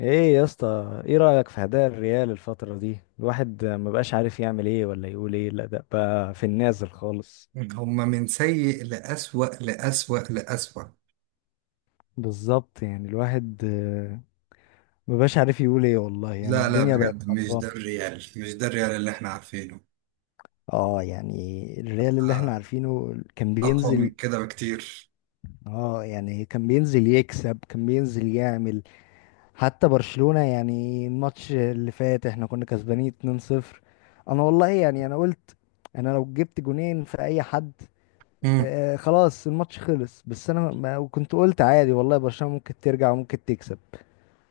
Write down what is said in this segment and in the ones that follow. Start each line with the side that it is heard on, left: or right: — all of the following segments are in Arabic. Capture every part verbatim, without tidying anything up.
left: ايه يا اسطى، ايه رأيك في اداء الريال الفترة دي؟ الواحد ما بقاش عارف يعمل ايه ولا يقول ايه، الاداء بقى في النازل خالص.
right: هما من سيء لأسوأ لأسوأ لأسوأ.
left: بالظبط، يعني الواحد آه، ما بقاش عارف يقول ايه، والله يعني
right: لا لا،
left: الدنيا بقت
right: بجد مش ده
left: خربانة.
right: الريال، مش ده الريال اللي احنا عارفينه.
left: اه، يعني الريال اللي احنا
right: آه،
left: عارفينه كان
right: أقوى من
left: بينزل.
right: كده بكتير.
left: اه، يعني كان بينزل يكسب، كان بينزل يعمل. حتى برشلونة، يعني الماتش اللي فات احنا كنا كسبانين اتنين صفر. انا والله يعني انا قلت. انا لو جبت جونين في اي حد.
right: مم.
left: آه، خلاص الماتش خلص، بس انا ما كنت قلت عادي والله برشلونة ممكن ترجع وممكن تكسب.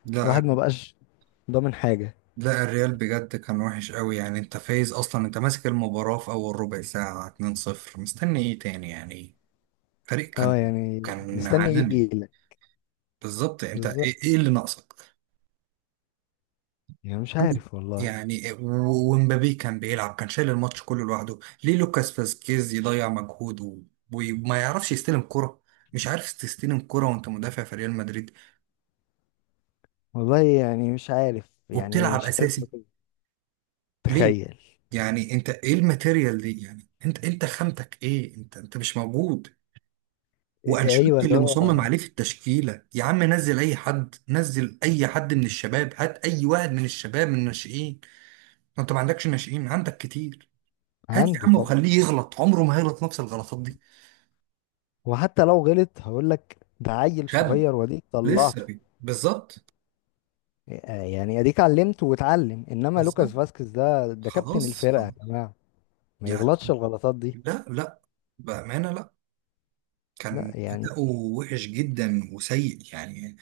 right: لا
left: واحد ما بقاش ضامن حاجة.
right: لا، الريال بجد كان وحش قوي، يعني انت فايز اصلا، انت ماسك المباراة في اول ربع ساعة اتنين صفر، مستني ايه تاني يعني؟ فريق كان،
left: اه، يعني
right: كان
left: مستني
right: عالمي.
left: يجي لك.
right: بالظبط. انت
left: بالظبط،
right: ايه، إيه اللي ناقصك؟
left: يعني مش عارف والله.
right: يعني و- ومبابي كان بيلعب، كان شايل الماتش كله لوحده. ليه لوكاس فاسكيز يضيع مجهود و- وما يعرفش يستلم كرة؟ مش عارف تستلم كرة وانت مدافع في ريال مدريد
left: والله يعني مش عارف يعني
right: وبتلعب
left: مش عارف لو
right: اساسي؟
left: كنت-
right: ليه؟
left: تخيل.
right: يعني انت ايه الماتيريال دي؟ يعني انت انت خامتك ايه؟ انت انت مش موجود.
left: آه، ايوه،
right: وانشيلوتي
left: اللي
right: اللي
left: هو
right: مصمم عليه في التشكيلة، يا عم نزل اي حد، نزل اي حد من الشباب، هات اي واحد من الشباب من الناشئين. ما انت ما عندكش ناشئين؟ عندك كتير. هات يا
left: عنده
right: عم
left: طبعا.
right: وخليه يغلط، عمره ما هيغلط نفس الغلطات دي.
left: وحتى لو غلط هقول لك ده عيل
right: شاب
left: صغير واديك طلعته.
right: لسه بي. بالظبط.
left: آه، يعني اديك علمته واتعلم، انما لوكاس
right: بالظبط.
left: فاسكيز ده ده كابتن
right: خلاص
left: الفرقة يا
right: خلاص
left: جماعة. ما
right: يعني.
left: يغلطش الغلطات دي.
right: لا لا، بأمانة لا.
left: لا،
right: كان
left: يعني
right: أداؤه وحش جدا وسيء يعني.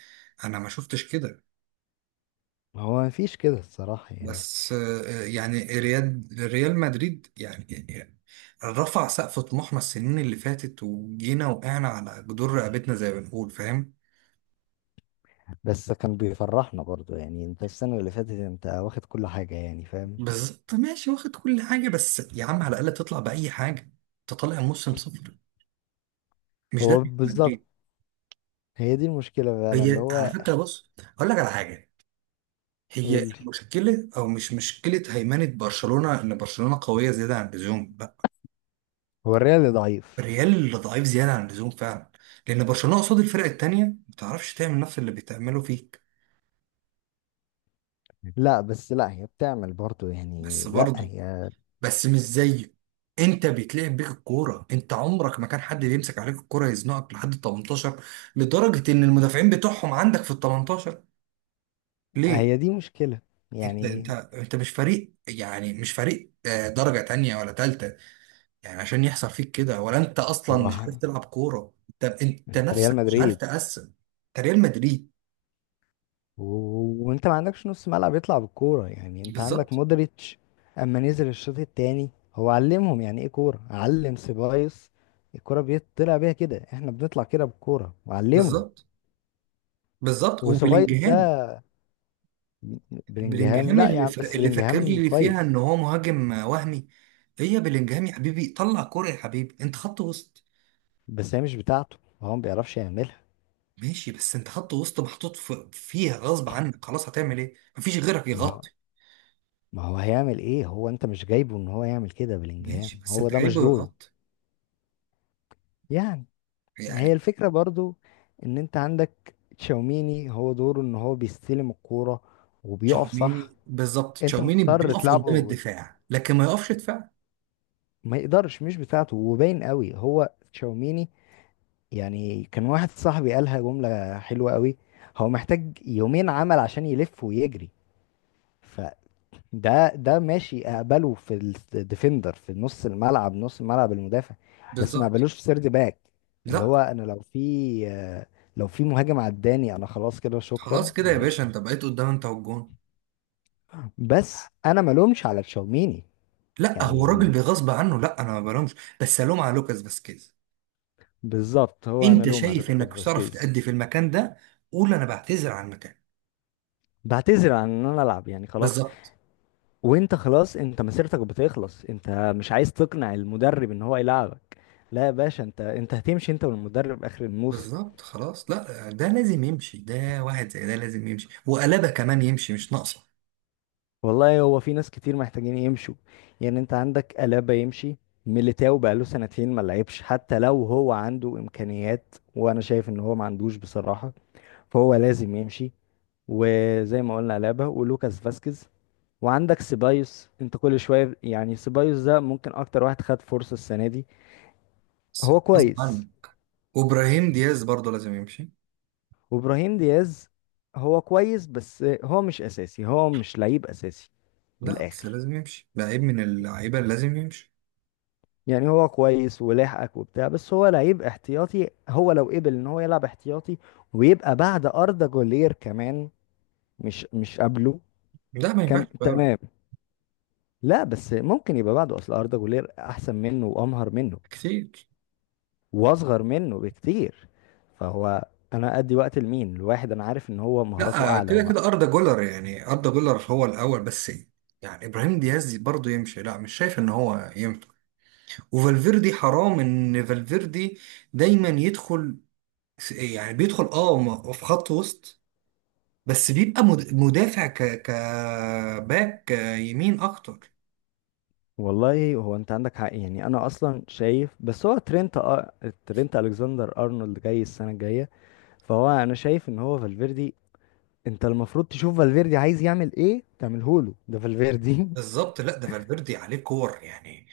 right: أنا ما شفتش كده.
left: هو مفيش كده الصراحة يعني.
right: بس آه، يعني ريال، ريال مدريد يعني، يعني رفع سقف طموحنا السنين اللي فاتت، وجينا وقعنا على جدور رقبتنا زي ما بنقول، فاهم؟
left: بس كان بيفرحنا برضو، يعني انت السنة اللي فاتت انت واخد كل حاجة يعني، فاهم؟
right: بالظبط. ماشي واخد كل حاجة، بس يا عم على الأقل تطلع بأي حاجة. انت طالع موسم صفر؟ مش ده
left: هو
right: فكرة
left: بالظبط.
right: مدريد.
left: هي دي المشكلة فعلا اللي
right: هي على
left: هو
right: فكره بص، اقول لك على حاجه.
left: يقول
right: هي
left: لي
right: مشكله او مش مشكله هيمنه برشلونه ان برشلونه قويه زياده عن اللزوم؟ لا،
left: هو الريال ضعيف.
right: الريال اللي ضعيف زياده عن اللزوم فعلا. لان برشلونه قصاد الفرق التانيه ما بتعرفش تعمل نفس اللي بتعمله فيك.
left: لا بس لا، هي بتعمل برضو يعني،
right: بس
left: لا
right: برضه،
left: هي
right: بس مش زيه. انت بيتلعب بيك الكوره، انت عمرك ما كان حد بيمسك عليك الكوره يزنقك لحد ال تمنتاشر، لدرجه ان المدافعين بتوعهم عندك في ال تمنتاشر.
left: هي
right: ليه؟
left: دي مشكلة.
right: انت انت
left: يعني
right: انت مش فريق، يعني مش فريق آه، درجة تانية ولا تالتة، يعني عشان يحصل فيك كده؟ ولا انت اصلا
left: هو
right: مش عارف
left: ه-
right: تلعب كورة؟ انت انت
left: انت ريال
right: نفسك مش عارف
left: مدريد.
right: تقسم. انت ريال مدريد.
left: و- وانت ما عندكش نص ملعب يطلع بالكوره، يعني انت عندك
right: بالظبط.
left: مودريتش. اما نزل الشوط التاني، هو علمهم يعني ايه كوره، علم سيبايوس. الكوره بيطلع بيها كده، احنا بنطلع كده بالكوره وعلمه.
right: بالظبط. بالظبط
left: وسيبايوس
right: وبلينجهام.
left: ده بلينجهام.
right: بلينجهام
left: لا يا
right: اللي
left: عم،
right: ف...
left: بس
right: اللي فاكر
left: بلينجهام
right: لي فيها
left: كويس،
right: ان هو مهاجم وهمي. هي بلينجهام يا حبيبي طلع كورة، يا حبيبي انت خط وسط.
left: بس هي مش بتاعته، هو ما بيعرفش يعملها.
right: ماشي بس انت خط وسط محطوط في... فيها غصب عنك، خلاص هتعمل ايه مفيش غيرك
left: ما هو-
right: يغطي.
left: ما هو هيعمل ايه؟ هو انت مش جايبه ان هو يعمل كده، بلينجهام
right: ماشي بس
left: هو
right: انت
left: ده مش
right: جايبه
left: دوره.
right: يغطي
left: يعني ما هي
right: يعني.
left: الفكرة برضو، ان انت عندك تشاوميني هو دوره ان هو بيستلم الكورة وبيقف صح.
right: تشاوميني بالظبط،
left: انت
right: تشاوميني
left: مضطر
right: بيقف قدام
left: تلعبه،
right: الدفاع لكن ما يقفش دفاع.
left: ما يقدرش مش بتاعته، وباين قوي هو تشاوميني. يعني كان واحد صاحبي قالها جملة حلوة قوي، هو محتاج يومين عمل عشان يلف ويجري. ده ده ماشي، اقبله في الديفندر في نص الملعب نص الملعب المدافع، بس ما
right: بالظبط.
left: اقبلوش في سيرد باك. اللي
right: لا
left: هو انا لو في آه. لو في مهاجم عداني انا، خلاص كده شكرا،
right: خلاص كده يا
left: يعني
right: باشا،
left: مش.
right: انت بقيت قدام انت والجون.
left: بس انا ما لومش على تشاوميني.
right: لا هو
left: يعني
right: الراجل
left: ما-
right: بغصب عنه، لا انا ما بلومش، بس الوم على لوكاس فاسكيز.
left: بالظبط، هو انا
right: انت
left: لوم على
right: شايف
left: لوكاس
right: انك مش هتعرف
left: فاسكيز.
right: تأدي في المكان ده، قول انا بعتذر عن المكان.
left: بعتذر عن ان انا العب، يعني خلاص.
right: بالظبط.
left: وانت خلاص، انت مسيرتك بتخلص، انت مش عايز تقنع المدرب ان هو يلعبك. لا يا باشا، انت انت هتمشي، انت والمدرب اخر الموسم.
right: بالظبط. خلاص لا ده لازم يمشي، ده واحد زي ده لازم يمشي وقلابه كمان يمشي، مش ناقصه.
left: والله هو في ناس كتير محتاجين يمشوا، يعني انت عندك ألابا يمشي. ميليتاو بقاله سنتين ما لعبش، حتى لو هو عنده إمكانيات وأنا شايف إن هو ما عندوش بصراحة، فهو لازم يمشي. وزي ما قلنا ألابا ولوكاس فاسكيز. وعندك سيبايوس، انت كل شوية يعني سيبايوس ده ممكن أكتر واحد خد فرصة السنة دي.
right: بس
left: هو
right: غصب عنه.
left: كويس.
right: وابراهيم دياز برضه لازم يمشي.
left: وإبراهيم دياز هو كويس، بس هو مش أساسي، هو مش لعيب أساسي. من
right: لا بس
left: الآخر،
right: لازم يمشي، لعيب من اللعيبه اللي لازم يمشي.
left: يعني هو كويس ولاحقك وبتاع، بس هو لعيب احتياطي، هو لو قبل ان هو يلعب احتياطي ويبقى بعد أردا جولير كمان. مش مش قبله
right: لا ما ينفعش
left: كان
right: بقى.
left: تمام. لا، بس ممكن يبقى بعده، اصل أردا جولير احسن منه وامهر منه
right: كتير.
left: واصغر منه بكتير. فهو انا ادي وقت لمين الواحد؟ انا عارف ان هو مهاراته
right: لا
left: اعلى
right: كده
left: وبقى.
right: كده أردا جولر، يعني أردا جولر هو الأول بس. يعني إبراهيم دياز برضه يمشي، لا مش شايف إن هو ينفع. وفالفيردي، حرام إن فالفيردي دايما يدخل، يعني بيدخل أه م- في خط وسط، بس بيبقى مد- مدافع ك كباك يمين أكتر.
left: والله هو انت عندك حق، يعني انا اصلا شايف، بس هو ترينت أ... ترينت الكسندر ارنولد جاي السنه الجايه. فهو انا شايف ان هو فالفيردي، انت المفروض تشوف فالفيردي عايز يعمل ايه تعمله له، ده فالفيردي.
right: بالظبط. لا ده فالفيردي عليه كور يعني،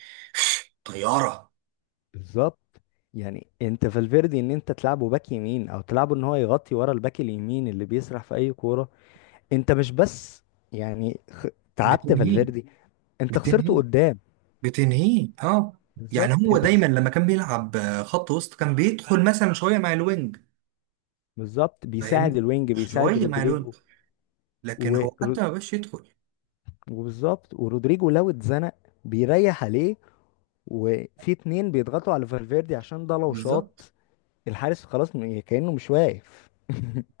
right: طيارة.
left: بالظبط. يعني انت فالفيردي ان انت تلعبه باك يمين، او تلعبه ان هو يغطي ورا الباك اليمين اللي بيسرح في اي كوره، انت مش بس. يعني خ... تعبت
right: بتنهيه،
left: فالفيردي، انت خسرته
right: بتنهيه،
left: قدام.
right: بتنهيه اه.
left: بالظبط
right: يعني هو
left: انت
right: دايما
left: خسر...
right: لما كان بيلعب آه، خط وسط كان بيدخل مثلا شويه مع الوينج،
left: بالظبط، بيساعد
right: فاهمني؟
left: الوينج، بيساعد
right: شويه مع الوينج،
left: رودريجو.
right: لكن
left: و...
right: هو حتى
left: رو-
right: ما بقاش يدخل.
left: وبالظبط ورودريجو لو اتزنق بيريح عليه، وفي اتنين بيضغطوا على فالفيردي، عشان ده لو
right: بالظبط.
left: شاط الحارس خلاص م- كأنه مش واقف.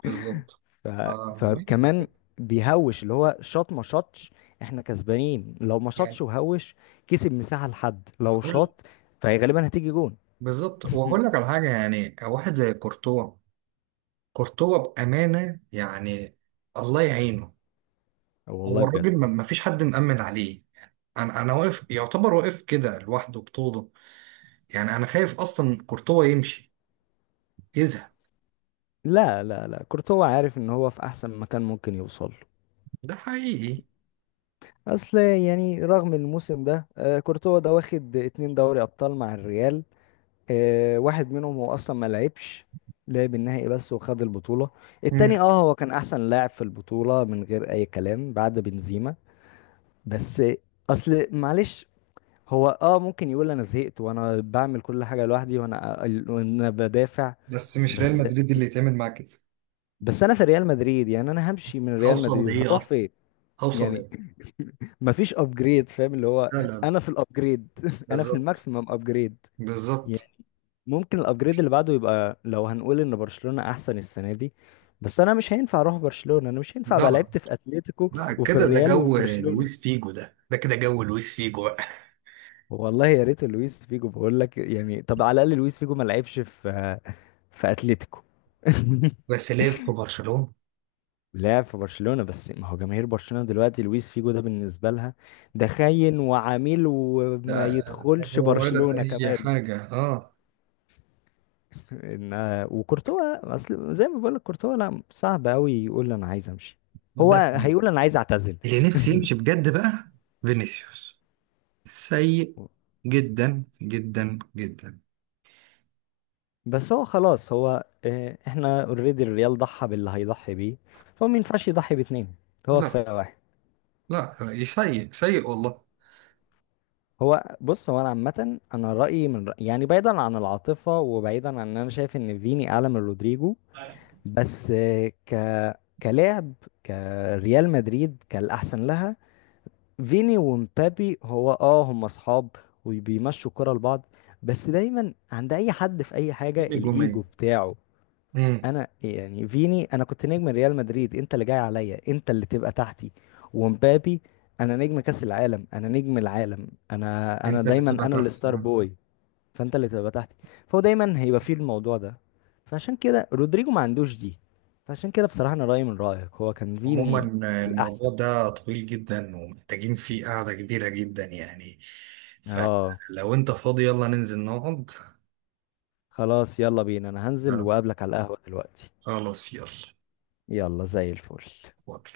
right: بالظبط.
left: ف...
right: آه. أيوة،
left: فكمان
right: بالظبط.
left: بيهوش اللي هو شاط ما شاطش، احنا كسبانين لو ما شاطش
right: يعني
left: وهوش، كسب مساحة، لحد لو
right: اقول.
left: شاط فهي غالبا هتيجي جون.
right: بالظبط واقول لك على حاجه، يعني واحد زي كورتوا، كورتوا بامانه يعني الله يعينه. هو
left: والله بجد.
right: الراجل ما ما فيش حد مأمن عليه، يعني انا انا واقف يعتبر، واقف كده لوحده بطوله. يعني انا خايف اصلا كورتوا يمشي، يزهق.
left: لا، لا، لا، كورتوا عارف ان هو في احسن مكان ممكن يوصل له.
right: ده حقيقي.
left: اصل يعني رغم الموسم ده، آه، كورتوا ده واخد اتنين دوري ابطال مع الريال. آه، واحد منهم هو اصلا ما لعبش، لعب النهائي بس وخد البطولة.
right: مم.
left: التاني اه هو كان احسن لاعب في البطولة من غير اي كلام بعد بنزيما. بس اصل معلش، هو اه ممكن يقول انا زهقت وانا بعمل كل حاجة لوحدي وانا، وانا بدافع.
right: بس مش ريال
left: بس،
right: مدريد اللي يتعمل معاه كده.
left: بس انا في ريال مدريد، يعني انا همشي من ريال
right: هوصل
left: مدريد
right: لإيه
left: هروح
right: أصلا؟
left: فين؟
right: هوصل
left: يعني
right: لإيه؟
left: مفيش ابجريد فاهم، اللي هو
right: لا لا لا.
left: انا في الابجريد انا في
right: بالظبط.
left: الماكسيمم ابجريد.
right: بالظبط.
left: ممكن الابجريد اللي بعده يبقى لو هنقول ان برشلونة احسن السنة دي، بس انا مش هينفع اروح برشلونة، انا مش هينفع ابقى
right: ده
left: لعبت في اتلتيكو
right: لا
left: وفي
right: كده، ده
left: الريال وفي
right: جو لويس
left: برشلونة.
right: فيجو، ده ده كده جو لويس فيجو بقى.
left: والله يا ريت لويس فيجو، بقول لك يعني، طب على الاقل لويس فيجو ما لعبش في في اتلتيكو.
right: بس لعب في برشلونة.
left: لعب في برشلونة بس، ما هو جماهير برشلونة دلوقتي لويس فيجو ده بالنسبة لها ده خاين وعميل وما
right: ده
left: يدخلش
right: هو ولا
left: برشلونة
right: أي
left: كمان.
right: حاجة اه.
left: ان آه، وكورتوا اصل زي ما بقول لك، كورتوا لا، صعب قوي يقول انا عايز امشي، هو
right: ده حقيقي.
left: هيقول انا عايز اعتزل.
right: اللي نفسي يمشي بجد بقى، فينيسيوس. سيء جدا جدا جدا.
left: بس هو خلاص، هو آه، احنا اوريدي الريال ضحى باللي هيضحي بيه، هو ما ينفعش يضحي باتنين، هو
right: لا
left: كفايه واحد.
right: لا، سيء سيء والله.
left: هو بص، هو انا عامه انا رايي من رأي، يعني بعيدا عن العاطفه وبعيدا عن ان انا شايف ان فيني اعلى من رودريجو. بس آه، ك كلاعب، كريال مدريد، كالاحسن لها، فيني ومبابي هو اه هم اصحاب وبيمشوا الكرة لبعض. بس دايما عند اي حد في اي حاجة الايجو
right: نجومية.
left: بتاعه،
right: امم.
left: انا يعني فيني انا كنت نجم ريال مدريد، انت اللي جاي عليا، انت اللي تبقى تحتي. ومبابي انا نجم كاس العالم، انا نجم العالم، انا انا
right: انت اللي
left: دايما
right: تبقى
left: انا
right: تحت.
left: الستار بوي، فانت اللي تبقى تحتي. فهو دايما هيبقى فيه الموضوع ده، فعشان كده رودريجو ما عندوش دي. فعشان كده بصراحة انا رأيي من رأيك هو كان
right: عموما
left: فيني الاحسن.
right: الموضوع ده طويل جدا ومحتاجين فيه قعدة كبيرة جدا يعني.
left: اه،
right: فلو انت فاضي يلا ننزل نقعد.
left: خلاص يلا بينا، انا هنزل
right: آه،
left: واقابلك على القهوة دلوقتي.
right: خلاص يلا.
left: يلا زي الفل.
right: اتفضل.